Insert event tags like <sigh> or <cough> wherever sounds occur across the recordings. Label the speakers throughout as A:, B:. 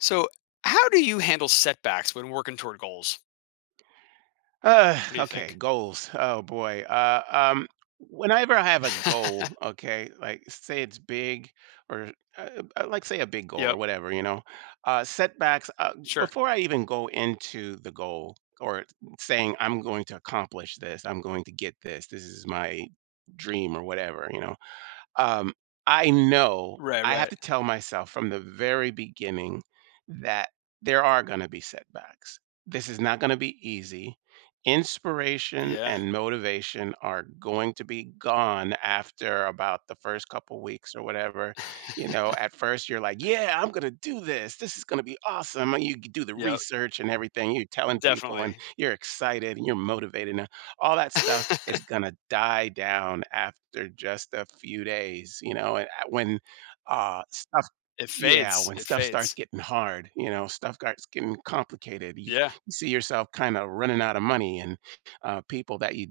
A: So, how do you handle setbacks when working toward goals? What do you
B: Okay,
A: think?
B: goals. Oh boy. Whenever I have a goal,
A: <laughs>
B: okay, like say it's big or like say a big goal or
A: Yep.
B: whatever, setbacks.
A: Sure.
B: Before I even go into the goal or saying I'm going to accomplish this, I'm going to get this. This is my dream or whatever, um, I know
A: Right.
B: I have
A: Right.
B: to tell myself from the very beginning that there are going to be setbacks. This is not going to be easy. Inspiration
A: Yeah.
B: and motivation are going to be gone after about the first couple weeks or whatever. You know, at first you're like, yeah, I'm going to do this. This is going to be awesome. And you do the
A: Yep.
B: research and everything. You're telling people and
A: Definitely.
B: you're excited and you're motivated and all that
A: <laughs>
B: stuff it's
A: It
B: gonna die down after just a few days, you know, and when stuff yeah,
A: fades.
B: when
A: It
B: stuff starts
A: fades.
B: getting hard, you know, stuff starts getting complicated.
A: Yeah.
B: You see yourself kind of running out of money and people that you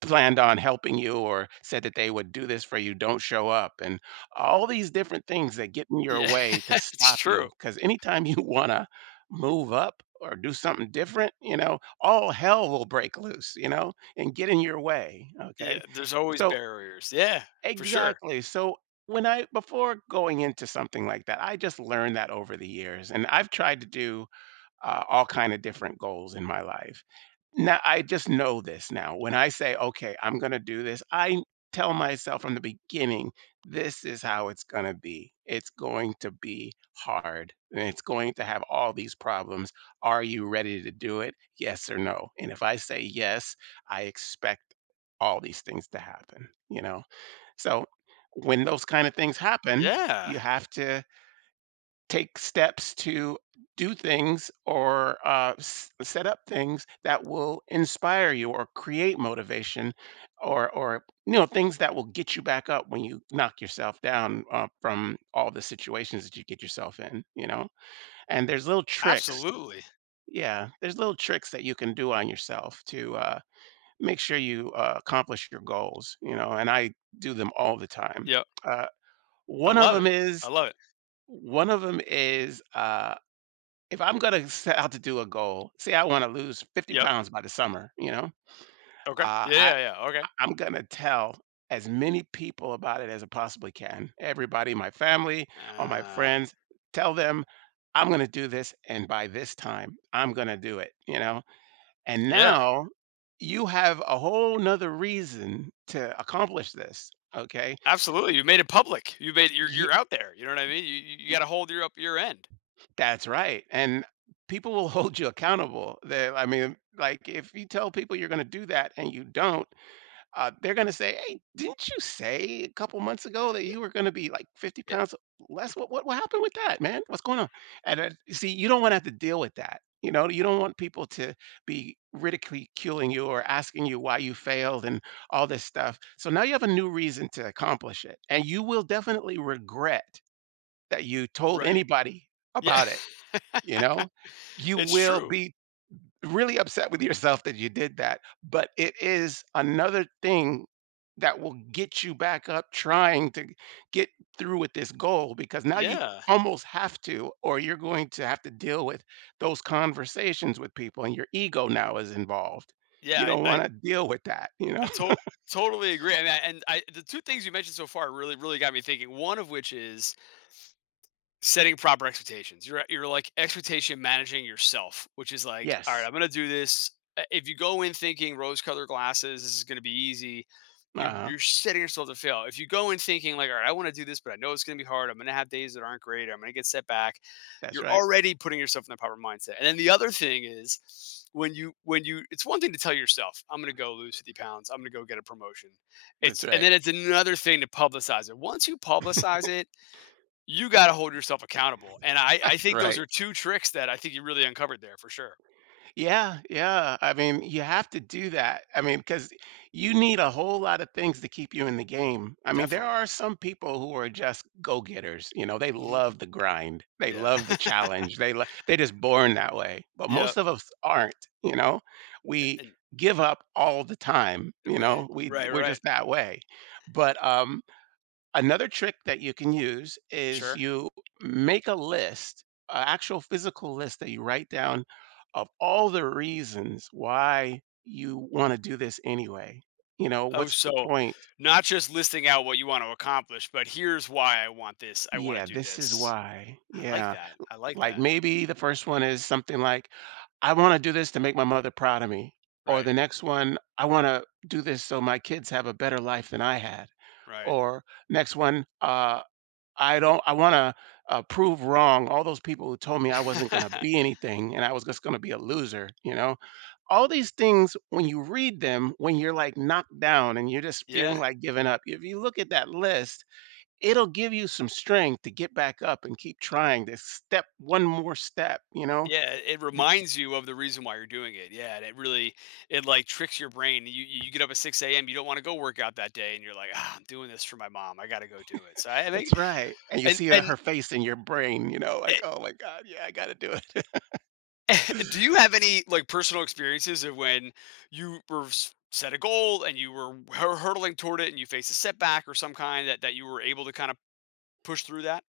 B: planned on helping you or said that they would do this for you don't show up and all these different things that get in your
A: Yeah.
B: way
A: <laughs>
B: to
A: It's
B: stop you
A: true.
B: because anytime <laughs> you want to move up or do something different, you know, all hell will break loose, you know, and get in your way,
A: Yeah.
B: okay,
A: There's always
B: so
A: barriers. Yeah. For sure.
B: exactly, so when I before going into something like that, I just learned that over the years, and I've tried to do all kind of different goals in my life. Now I just know this now. When I say, "Okay, I'm going to do this," I tell myself from the beginning, "This is how it's going to be. It's going to be hard, and it's going to have all these problems. Are you ready to do it? Yes or no?" And if I say yes, I expect all these things to happen. You know, so when those kind of things happen,
A: Yeah.
B: you have to take steps to do things or set up things that will inspire you or create motivation or you know, things that will get you back up when you knock yourself down, from all the situations that you get yourself in, you know, and there's little tricks.
A: Absolutely.
B: Yeah, there's little tricks that you can do on yourself to make sure you accomplish your goals, you know, and I do them all the time.
A: Yep.
B: uh,
A: I
B: one of
A: love
B: them
A: it. I
B: is
A: love it.
B: one of them is if I'm gonna set out to do a goal, say I wanna lose 50
A: Yep.
B: pounds by the summer, you know,
A: Okay.
B: uh,
A: Yeah.
B: I
A: Yeah. Yeah. Okay.
B: I'm gonna tell as many people about it as I possibly can. Everybody, my family, all my
A: Uh,
B: friends, tell them, "I'm gonna do this, and by this time, I'm gonna do it," you know? And
A: yeah.
B: now you have a whole 'nother reason to accomplish this, okay?
A: Absolutely. You made it public. You're
B: Ye
A: you're out there. You know what I mean? You got to hold your up your end.
B: That's right, and people will <laughs> hold you accountable. They I mean, like, if you tell people you're gonna do that and you don't, they're gonna say, "Hey, didn't you say a couple months ago that
A: Yeah.
B: you were gonna be, like, 50 pounds less? What happened with that, man? What's going on?" And then see, you don't wanna have to deal with that, you know? You don't want people to be ridiculing you or asking you why you failed and all this stuff. So now you have a new reason to accomplish it, and you will definitely regret that you told
A: Right.
B: anybody
A: Yeah.
B: about it. You
A: <laughs>
B: know? You
A: It's
B: will
A: true.
B: be really upset with yourself that you did that, but it is another thing that will get you back up trying to get through with this goal because now you
A: Yeah.
B: almost have to, or you're going to have to deal with those conversations with people, and your ego now is involved.
A: Yeah,
B: You don't
A: I I
B: wanna deal with that, you know?
A: I
B: <laughs>
A: totally agree, and I the two things you mentioned so far really, really got me thinking, one of which is setting proper expectations. You're like expectation managing yourself, which is like, all right,
B: Yes.
A: I'm gonna do this. If you go in thinking rose-colored glasses, this is gonna be easy, you
B: Uh-huh.
A: you're setting yourself to fail. If you go in thinking like, all right, I want to do this, but I know it's gonna be hard. I'm gonna have days that aren't great. I'm gonna get set back.
B: That's
A: You're
B: right.
A: already putting yourself in the proper mindset. And then the other thing is when you it's one thing to tell yourself I'm going to go lose 50 pounds, I'm going to go get a promotion.
B: That's
A: It's and
B: right.
A: then it's another thing to publicize it. Once you publicize it, you gotta hold yourself accountable, and I think those
B: Right.
A: are two tricks that I think you really uncovered there for sure.
B: Yeah, yeah. I mean, you have to do that. I mean, because you need a whole lot of things to keep you in the game. I mean, there
A: Definitely.
B: are some people who are just go-getters. You know, they
A: Mhm.
B: love the grind. They
A: Yeah.
B: love the challenge.
A: <laughs>
B: They're just born that way. But
A: Yeah,
B: most of us aren't. You know, we
A: and
B: give up all the time. You
A: Right.
B: know, we
A: Right,
B: we're
A: right.
B: just that way. But Another trick that you can use is
A: Sure.
B: you make a list, an actual physical list that you write down of all the reasons why you want to do this anyway. You know,
A: Oh,
B: what's the
A: so
B: point?
A: not just listing out what you want to accomplish, but here's why I want this, I wanna
B: Yeah,
A: do
B: this is
A: this.
B: why.
A: I like
B: Yeah.
A: that, I like
B: Like
A: that.
B: maybe the first one is something like, I want to do this to make my mother proud of me. Or
A: Right,
B: the next one, I want to do this so my kids have a better life than I had.
A: right.
B: Or next one, I don't I wanna, prove wrong all those people who told me I wasn't gonna be
A: <laughs>
B: anything and I was just gonna be a loser, you know? All these things, when you read them, when you're, like, knocked down and you're just feeling
A: Yeah.
B: like giving up, if you look at that list, it'll give you some strength to get back up and keep trying to step one more step, you know?
A: Yeah, it
B: To k
A: reminds you of the reason why you're doing it. Yeah, and it like tricks your brain. You get up at 6 a.m. You don't want to go work out that day, and you're like, ah, I'm doing this for my mom. I got to go do it. So I think,
B: That's right, and you
A: and
B: see her
A: and
B: her face in your brain, you know, like,
A: eh,
B: "Oh my god, yeah, I gotta do it." <laughs>
A: <laughs> do you have any like personal experiences of when you were set a goal and you were hurtling toward it and you faced a setback or some kind that you were able to kind of push through that?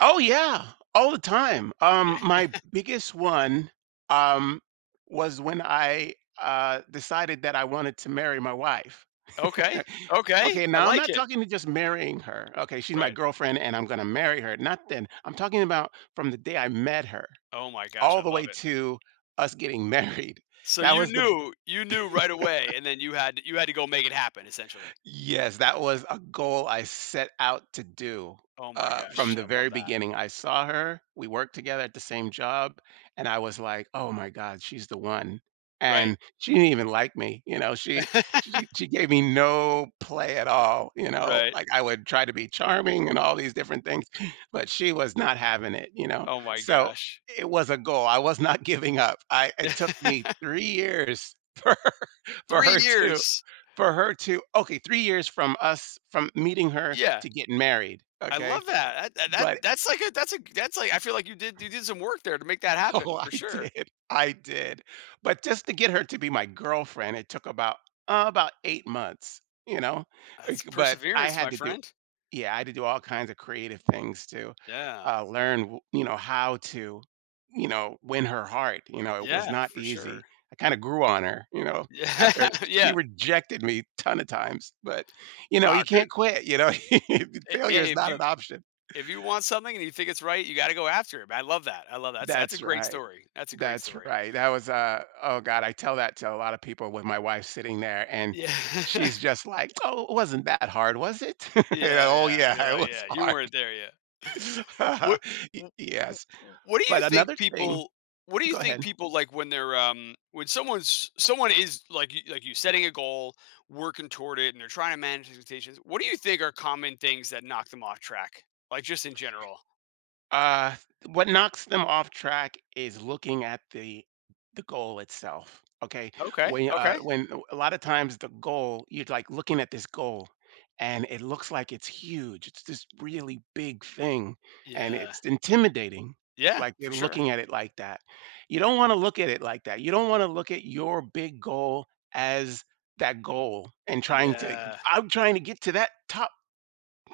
B: Oh yeah, all the time.
A: Yeah.
B: My biggest one um, was when I decided that I wanted to marry my wife.
A: Okay.
B: <laughs>
A: Okay.
B: Okay,
A: I
B: now I'm
A: like
B: not
A: it.
B: talking to just marrying her. Okay, she's my
A: Right.
B: girlfriend and I'm going to marry her. Not then. I'm talking about from the day I met her
A: Oh my gosh,
B: all
A: I
B: the
A: love
B: way
A: it.
B: to us getting <laughs> married.
A: So
B: That
A: you
B: was the
A: knew you knew right away, and then you had to go make it happen, essentially.
B: Yes, that was a goal I set out to do,
A: Oh my
B: from
A: gosh,
B: the
A: I love
B: very
A: that.
B: beginning. I saw her, we worked together at the same job, and I was like, "Oh my god, she's the one."
A: Right.
B: And
A: <laughs>
B: she didn't even like me, you know, she gave me no play at all, you know,
A: Right.
B: like, I would try to be charming and all these different things, <laughs> but she was not having it, you know?
A: Oh my
B: So,
A: gosh.
B: it was a goal, I was not <laughs> giving up. I It took me
A: <laughs>
B: 3 years <laughs> for
A: 3
B: her to
A: years.
B: for her to okay, 3 years from us from meeting her
A: Yeah,
B: to getting married,
A: I
B: okay?
A: love that. That that
B: But
A: that's like a that's like, I feel like you did some work there to make that
B: <laughs> Oh,
A: happen, for sure.
B: I did. But just to get her to be my girlfriend, it took about 8 months, you know?
A: That's
B: Like, but I
A: perseverance,
B: had
A: my
B: to do
A: friend.
B: Yeah, I had to do all kinds of creative things to,
A: Yeah.
B: learn w you know, how to, you know, win her heart, you know, it was
A: Yeah,
B: not
A: for
B: easy.
A: sure.
B: I kinda grew on her, you know,
A: Yeah,
B: after
A: <laughs>
B: she
A: yeah.
B: rejected me ton of times, but, you know,
A: Wow,
B: you
A: good.
B: can't quit, you know? <laughs> Failure
A: Hey,
B: is not an option.
A: if you want something and you think it's right, you gotta go after it, man. I love that. I love that. That's a
B: That's
A: great
B: right.
A: story. That's a great
B: That's
A: story.
B: right. That was, oh god, I tell that to a lot of people with my wife sitting there, and
A: Yeah.
B: she's
A: <laughs>
B: just like, "Oh, it wasn't that hard, was it?" <laughs> And,
A: Yeah,
B: "Oh,
A: yeah. You're
B: yeah, it
A: like,
B: was
A: "Yeah, you
B: hard."
A: weren't there yet." What
B: <laughs> Y
A: w
B: Yes.
A: w what do
B: But
A: you think
B: another thing
A: people
B: Go ahead.
A: like when they're, when someone is like you setting a goal, working toward it, and they're trying to manage expectations, what do you think are common things that knock them off track? Like, just in general.
B: Uh, what knocks them off track is looking at the goal itself, okay?
A: Okay,
B: When, uh,
A: okay.
B: when a lot of times the goal, you're, like, looking at this goal, and it looks like it's huge. It's this really big thing, and
A: Yeah.
B: it's intimidating,
A: Yeah,
B: like,
A: for
B: you're
A: sure.
B: looking at it like that. You don't wanna look at it like that. You don't wanna look at your big goal as that goal and trying to
A: Yeah.
B: "I'm trying to get to that top."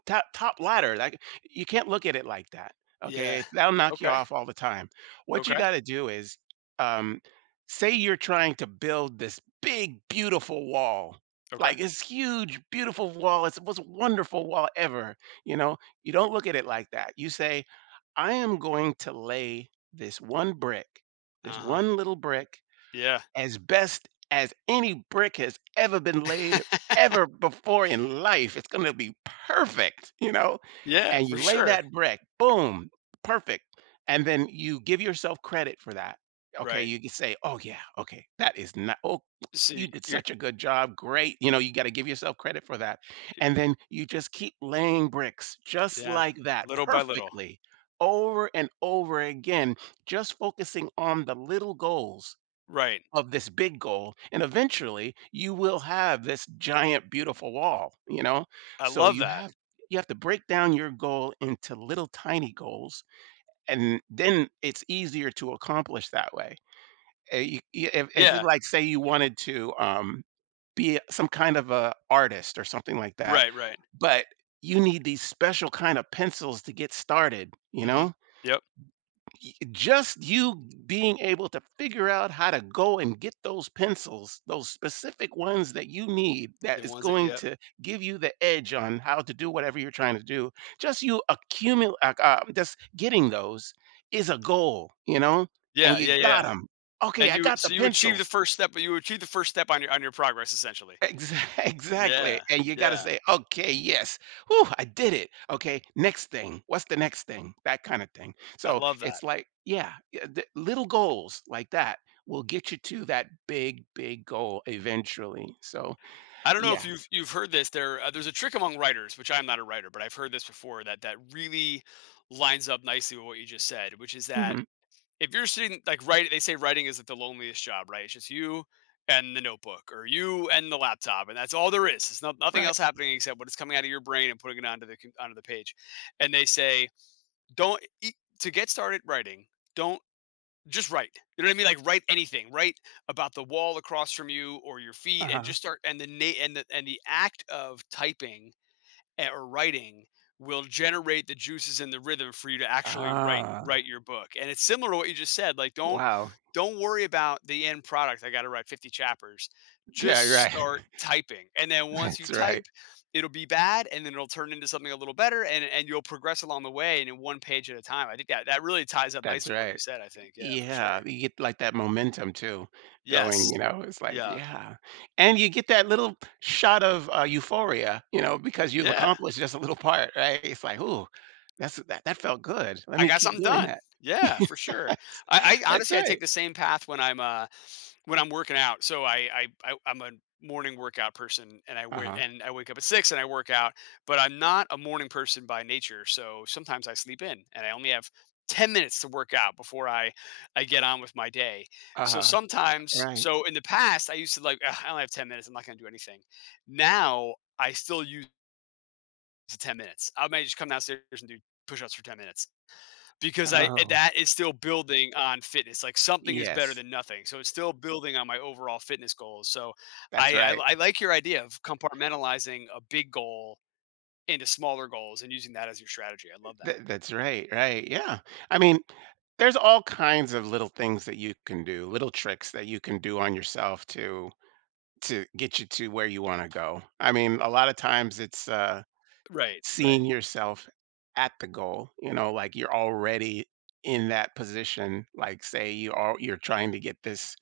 B: Top ladder. Like, you can't look at it like that,
A: Yeah.
B: okay? That'll knock you
A: Okay.
B: off all the time. What you
A: Okay.
B: gotta do is, um, say you're trying to build this big, beautiful wall,
A: Okay.
B: like, this huge, beautiful wall. It's the most wonderful wall ever, you know? You don't look at it like that. You say, "I am going to lay this one brick, this
A: Uh-huh.
B: one little brick
A: Yeah.
B: as best as any brick has ever been laid
A: <laughs>
B: ever before in life. It's gonna be perfect, you know?
A: Yeah,
B: And
A: for
B: you lay
A: sure.
B: that brick, boom, perfect. And then you give yourself credit for that. Okay,
A: Right.
B: you can say, "Oh yeah, okay, that is not oh, you
A: See,
B: did
A: you're
B: such a good job, great." You know, you gotta give yourself credit for that.
A: y
B: And then you just keep laying bricks just
A: yeah,
B: like that,
A: little by little.
B: perfectly, over and over again, just focusing on the little goals
A: Right.
B: of this big goal and eventually you will have this giant beautiful wall, you know?
A: I
B: So
A: love that.
B: you have to break down your goal into little tiny goals, and then it's easier to accomplish that way. If you,
A: Yeah.
B: like, say you wanted to be some kind of a artist or something like that,
A: Right, right.
B: but you need these special kind of pencils to get started, you
A: Mhm.
B: know?
A: Yep.
B: Y- just You being able to figure out how to go and get those pencils, those specific ones that you need, that
A: The
B: is
A: ones that
B: going
A: yep.
B: to give you the edge on how to do whatever you're trying to do. Just you accumulate, just getting those is a goal, you know, and
A: Yeah,
B: you
A: yeah,
B: got
A: yeah.
B: them. Okay,
A: And
B: I
A: you
B: got the
A: so you achieve the
B: pencils.
A: first step, but you achieve the first step on your progress, essentially.
B: Exa <laughs> exactly,
A: Yeah.
B: and you gotta
A: Yeah.
B: say, "Okay, yes. Whew, I did it. Okay, next thing. What's the next thing?" That kinda thing.
A: I
B: So,
A: love that.
B: it's like, yeah, yeah, the little goals like that will get you to that big, big goal eventually. So,
A: I don't know if
B: yeah.
A: you've heard this. There's a trick among writers, which I'm not a writer, but I've heard this before that really lines up nicely with what you just said, which is that
B: Mhm.
A: if you're sitting like write they say writing is like the loneliest job, right? It's just you and the notebook or you and the laptop and that's all there is. There's nothing else
B: Right.
A: happening except what is coming out of your brain and putting it onto the page. And they say don't e- to get started writing, don't just write. You know what I mean? Like write anything. Write about the wall across from you or your feet and
B: Uh-huh.
A: just start and the na- and the act of typing or writing will generate the juices and the rhythm for you to actually write
B: Ah.
A: write your book. And it's similar to what you just said. Like don't
B: Wow.
A: don't worry about the end product. I got to write 50 chapters. Just
B: Yeah, right.
A: start typing. And then
B: <laughs>
A: once you
B: That's right.
A: type, it'll be bad and then it'll turn into something a little better and you'll progress along the way and in one page at a time. I think that really ties up
B: That's
A: nicely what
B: right.
A: you said, I think. Yeah, for
B: Yeah,
A: sure.
B: you get, like, that momentum too going, you
A: Yes.
B: know, it's like,
A: Yeah.
B: yeah, and you get that little shot of, euphoria, you know, because you've
A: Yeah.
B: accomplished just a little part, right? It's like, "Ooh, that that felt good. Let
A: I
B: me
A: got
B: keep
A: something
B: doing
A: done.
B: that."
A: Yeah, for
B: <laughs>
A: sure.
B: That's
A: I
B: that's
A: honestly I
B: right.
A: take the same path when I'm working out. So I'm a morning workout person, and
B: Uh-huh,
A: I wake up at 6 and I work out. But I'm not a morning person by nature. So sometimes I sleep in, and I only have 10 minutes to work out before I get on with my day. So
B: uh-huh,
A: sometimes,
B: right.
A: so in the past, I used to like, "Ugh, I only have 10 minutes. I'm not going to do anything." Now I still use the 10 minutes. I may just come downstairs and do push-ups for 10 minutes because
B: Oh,
A: that is still building on fitness, like, something is better
B: yes,
A: than nothing, so it's still building on my overall fitness goals, so
B: that's
A: I I
B: right.
A: I like your idea of compartmentalizing a big goal into smaller goals and using that as your strategy, I love that.
B: That's right, right, yeah. I mean, there's all kinds of little things that you can do, little tricks that you can do on yourself to get you to where you wanna go. I mean, a lot of times it's,
A: Right,
B: seeing
A: right.
B: yourself at the goal, you know, like, you're already in that position, like, say you're trying to get this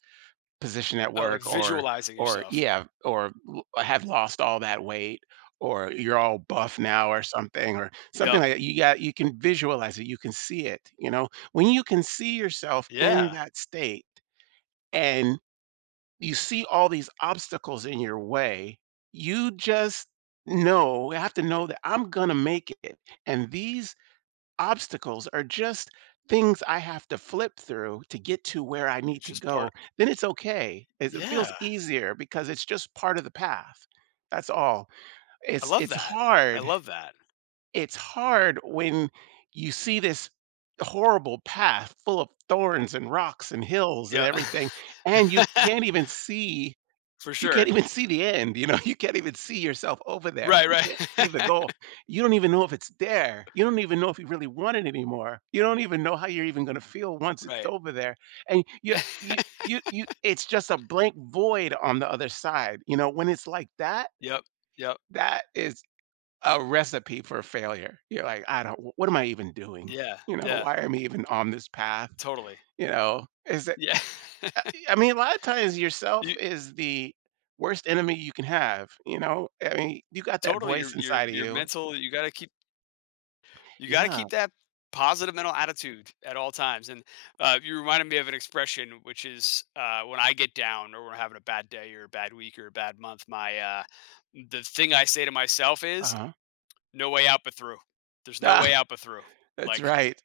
B: position at
A: Oh, like
B: work or
A: visualizing yourself.
B: yeah, or l have lost all that weight, or you're all buff now or
A: Yep.
B: something like that. You can visualize it, you can see it, you know? When you can see yourself in
A: Yeah.
B: that state and you see all these obstacles in your way, you just have to know that I'm going to make it. And these obstacles are just things I have to flip through to get to where I need
A: It's
B: to
A: just
B: go.
A: part.
B: Then it's okay. It feels
A: Yeah.
B: easier because it's just part of the path. That's all.
A: I
B: It's
A: love
B: it's
A: that. I
B: hard.
A: love that.
B: It's hard when you see this horrible path full of thorns and rocks and hills and
A: Yeah.
B: everything and
A: <laughs> For
B: you can't
A: sure.
B: even see the end, you know? <laughs> You can't even see yourself over there.
A: Right,
B: You can't see the
A: right.
B: goal.
A: <laughs>
B: You don't even know if it's there. You don't even know if you really want it anymore. You don't even know how you're even gonna feel once it's
A: Right.
B: over there, and you you
A: <laughs>
B: you you it's just a blank void on the other side, you know? When it's like that,
A: Yep, yep.
B: that is a recipe for failure. You're like, "I don't what am I even doing?"
A: Yeah,
B: You know,
A: yeah,
B: "Why am I even on this path?"
A: totally.
B: You know? It's I
A: Yeah. <laughs>
B: I mean, a lot of times yourself
A: You
B: is the worst enemy you can have, you know? I mean, you got that
A: totally
B: voice
A: your your
B: inside of
A: your
B: you.
A: mental, you gotta keep you gotta
B: Yeah,
A: keep that positive mental attitude at all times. And you reminded me of an expression, which is when I get down or when I'm having a bad day or a bad week or a bad month, my the thing I say to myself is,
B: uh-huh.
A: "No way out but through." There's no
B: Ah,
A: way out but through.
B: <laughs> that's
A: Like,
B: right.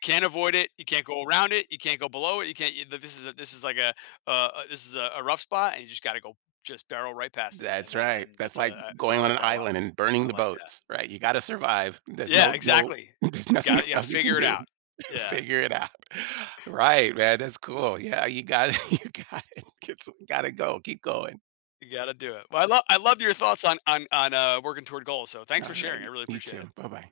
A: can't avoid it. You can't go around it. You can't go below it. You can't. You, this is a, This is a rough spot, and you just got to go, just barrel right past it. And
B: That's
A: then,
B: right.
A: and
B: That's
A: that's
B: like
A: a I- so
B: going
A: I
B: on
A: like
B: an
A: that a lot.
B: island and burning
A: I
B: the
A: like that.
B: boats, right? You gotta survive. There's
A: Yeah,
B: no no
A: exactly.
B: <laughs> there's nothing
A: Got you gotta
B: else you can
A: figure it
B: do.
A: out.
B: <laughs>
A: Yeah,
B: Figure it out. <laughs> Right, man, that's cool. Yeah, you got it. <laughs> You got it. <laughs> gotta go. Keep going.
A: you gotta do it. Well, I love your thoughts on working toward goals, so thanks for
B: All
A: sharing. I
B: right.
A: really
B: You
A: appreciate
B: too.
A: it.
B: Bye-bye.